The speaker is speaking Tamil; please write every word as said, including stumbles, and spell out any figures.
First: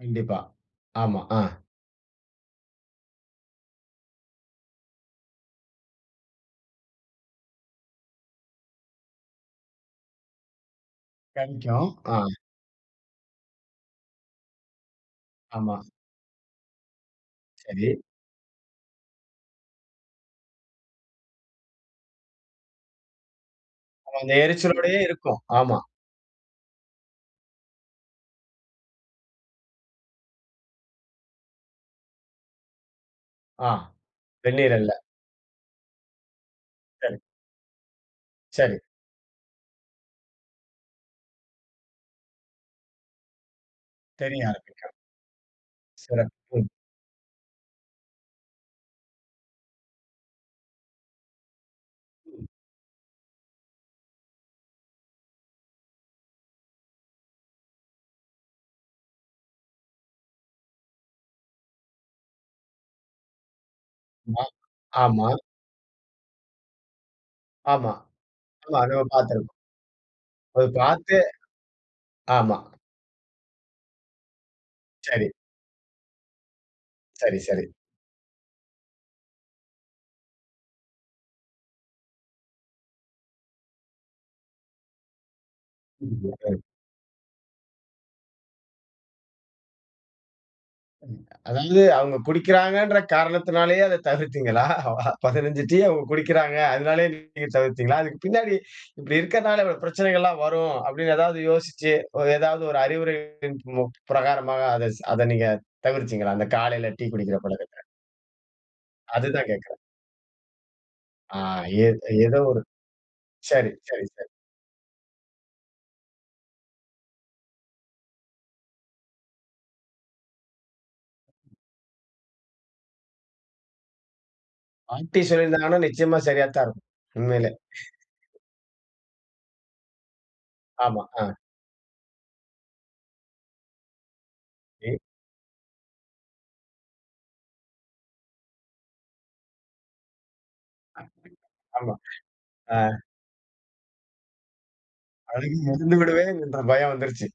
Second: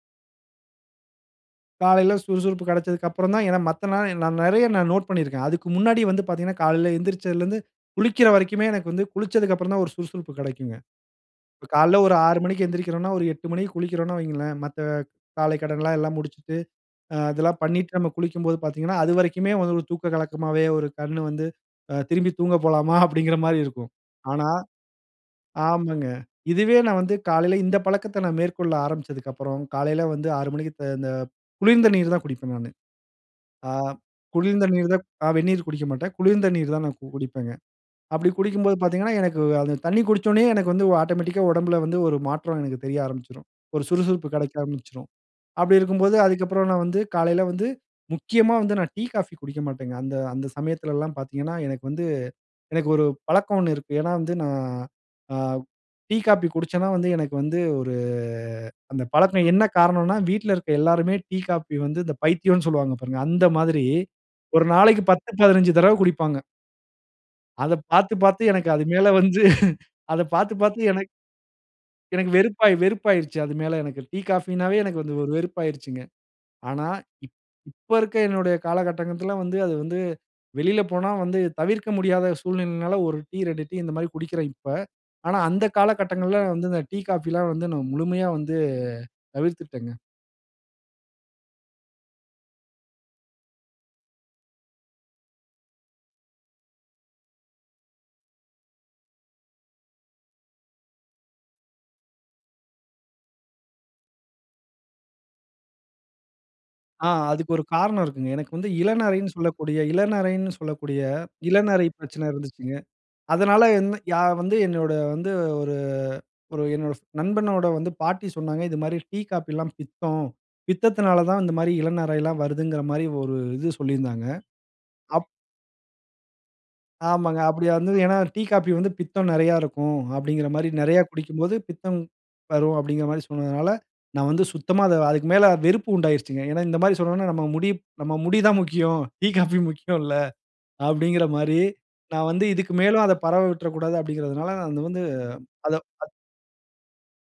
கண்டிப்பா. ஆமா. ஆ. காலையில சுறுசுறுப்பு கெடச்சதுக்கப்புறம் தான் ஏனா மத்த நாள் நான் நெறைய நான் நோட் பண்ணியிருக்கேன். அதுக்கு முன்னாடியே வந்து பாத்தீங்கனா காலையில எந்திருச்சதலிருந்து குளிக்கற வரைக்குமே எனக்கு வந்து குளிச்சத்துக்கப்புறம் தா ஒரு சுறுசுறுப்பு கெடைக்குங்க. கஞ்சம் காலையில ஒரு ஆ. ஆறு மணிக்கு எந்திரிக்கிறோம்னா, ஒரு எட்டு மணிக்கு குளிக்கிறோன்னு வையுங்களே, மத்த ஆமா. காலைக்கடனெல்லா முடிச்சுட்டு, அ அதெல்லாம் சரி. பண்ணிட்டு, நம்ம குளிக்கும்போது பாத்தீங்கனா, அது வரைக்குமே வந்து ஒரு தூக்க கலக்கமாவே ஒரு கண் வந்து அ "திரும்பி தூங்க போலாமா" அப்படீங்குற மாரி இருக்கும். அந்த ஆனா எரிச்சலோடையே இருக்கும். ஆமா. ஆமாங்க. இதுவே நான் வந்து காலையில இந்த பழக்கத்த மேற்கொள்ள ஆரம்பிச்சத்துக்கப்புறம், காலையில வந்து ஆறு மணிக்கு த இந்த குளிர்ந்த நீர் தான் குடிப்பேன் நானு. ஆ. ஆ, குளிர்ந்த வெந்நீர் அல்ல. நீர் தான் அ வெந்நீர் குடிக்க மாட்டேன். குளிர்ந்த நீர் தான் நா சரி. குடிப்பேங்க. அப்படி சரி. குடிக்கும்போது பாத்தீங்கனா எனக்கு தண்ணீ குடிச்சோனயே எனக்கு வந்து ஆட்டோமேட்டிக்கா உடம்பில வந்து ஒரு மாற்றம் எனக்கு தெரிய ஆரம்பிச்சுரும். ஒரு சுறுசுறுப்பு தெரிய கெடைக்க ஆரம்பிக்கும். ஆரம்பிச்சுரும். அப்படி இருக்கும்போது சிறப்பு. அதுக்கப்புறம் ம். நான் வந்து காலையில வந்து முக்கியமா வந்து நான் டீ, காஃபி குடிக்க மாட்டேங்க. அந்த அந்த சமயத்தில எல்லா பாத்தீங்கனா எனக்கு வந்து ம். எனக்கு ஒரு பழக்கம் ஒண்ணு இருக்கு. ஏனா வந்து நா அ டீ, காஃபி குடிச்சேனா வந்து எனக்கு வந்து ஒரு அந்த பழக்கம் என்ன காரணம்னா வீட்ல இருக்கிற எல்லோருமே டீ, காஃபி வந்து இந்த பைத்தியம்னு சொல்லுவாங்க பாருங்க, அந்த மாதிரி மா, ஒரு நாளைக்கு ஆமா. பத்து, பதினஞ்சு தடவ குடிப்பாங்க. அத ஆமா. பாத்து பாத்து எனக்கு ஆமா அது நம்ம மேலே வந்து பாத்திருக்கோம். அத பாத்து ஓ! அத பாத்து எனக்கு. பாத்து எனக்கு ஆமா. வெறுப்பாயி வெறுப்பாயிருச்சு. அது மேல எனக்கு டீ, காஃபினாவே எனக்கு வந்து சரி. ஒரு வெறுப்பாகிருச்சுங்க. ஆனா இப் சரி, சரி. இப்ப இருக்கிற என்னுடைய காலகட்டங்கத்தில வந்து அது வந்து வெளியில போனா வந்து தவிர்க்க முடியாத சூழ்நிலையினால ஒரு டீ இரண்டு டீ இந்த மாதிரி குடிக்கறேன் இப்ப. ஆனா அந்த காலகட்டங்கள்ள [unintelligible] வந்து இந்த டீ, காஃபிலா வந்து நான் முழுமையா வந்து தவிர்த்துட்டேங்க. ம் அதாவது, இல்ல அவங்க குடிக்கிறாங்கன்ற காரணத்தினாலேயே அத தவிர்த்தீங்களா? பதினஞ்சு டீ அவங்க குடிக்கிறாங்க. அதனாலேயே டீய நீங்க தவிர்த்தீங்களா? அதுக்கு பின்னாடி இப்படி இருக்கிறனால பிரச்சனைகலெல்லாம் வரும் அப்படினு ஏதாவது யோசிச்சு, ஏதாவது ஒரு அறிவுரையின் [unintelligible] பிரகாரமா அத அத நீங்க தவிர்த்தீங்களா? அந்த காலையில டீ ஆ, குடிக்கிற அதுக்கு ஒரு பழக்கத்தை? காரணம் இருக்குங்க. எனக்கு வந்து இளநரைன்னு அதுதான் கேட்கிறேன். சொல்லக்கூடிய இளநரைன்னு சொல்லக்கூடிய ஆ. இளநரை ஏத் பிரச்சன ஏதோ ஒரு இருந்துச்சுங்க. அதனால சரி, என்ன சரி, யா சரி. வந்து என்னோட வந்து ஒரு ஒரு என்னோட நண்பனோட வந்து பாட்டி சொன்னாங்க, "இது மாதிரி டீ, காஃபில பித்தம். பித்தத்தினால தான் இந்த மாரி இளநரைலாம் வருதுங்கிற" மாரி ஒரு இது சொல்லியிருந்தாங்க. பாட்டி அப் சொல்லியிருந்தனால நிச்சயமா சரியாத்தா இருக்கும். ஆமாங்க. உண்மையிலே. அப்படி வந்து ஏனா டீ, காஃபி வந்து பித்தம் நெறைய இருக்கும். அப்படீங்குற மாரி நெறைய ஆமா. ஆ. குடிக்கும்போது பித்தம் வரும் அப்படீங்குற மாரி சொன்னதுனால நான் வந்து சுத்தமா சரி. அதுக்கு மேலே வெறுப்பு உண்டாகிருச்சுங்க. ஏனா இந்த மாரி சொன்னோம்னா நம்ம முடி நம்ம முடி தா முக்கியம். டீ, காஃபி முக்கியமில்ல அப்படீங்குற [unintelligible] மாரி ஆமா.ஆ. நான் வந்து இதுக்கு மேலும் அத பரவ விட்ற கூடாது அப்டீங்கிறனால வந்து அழுகி எழுந்து அத விடுவேன்ற பயம் வந்துருச்சு.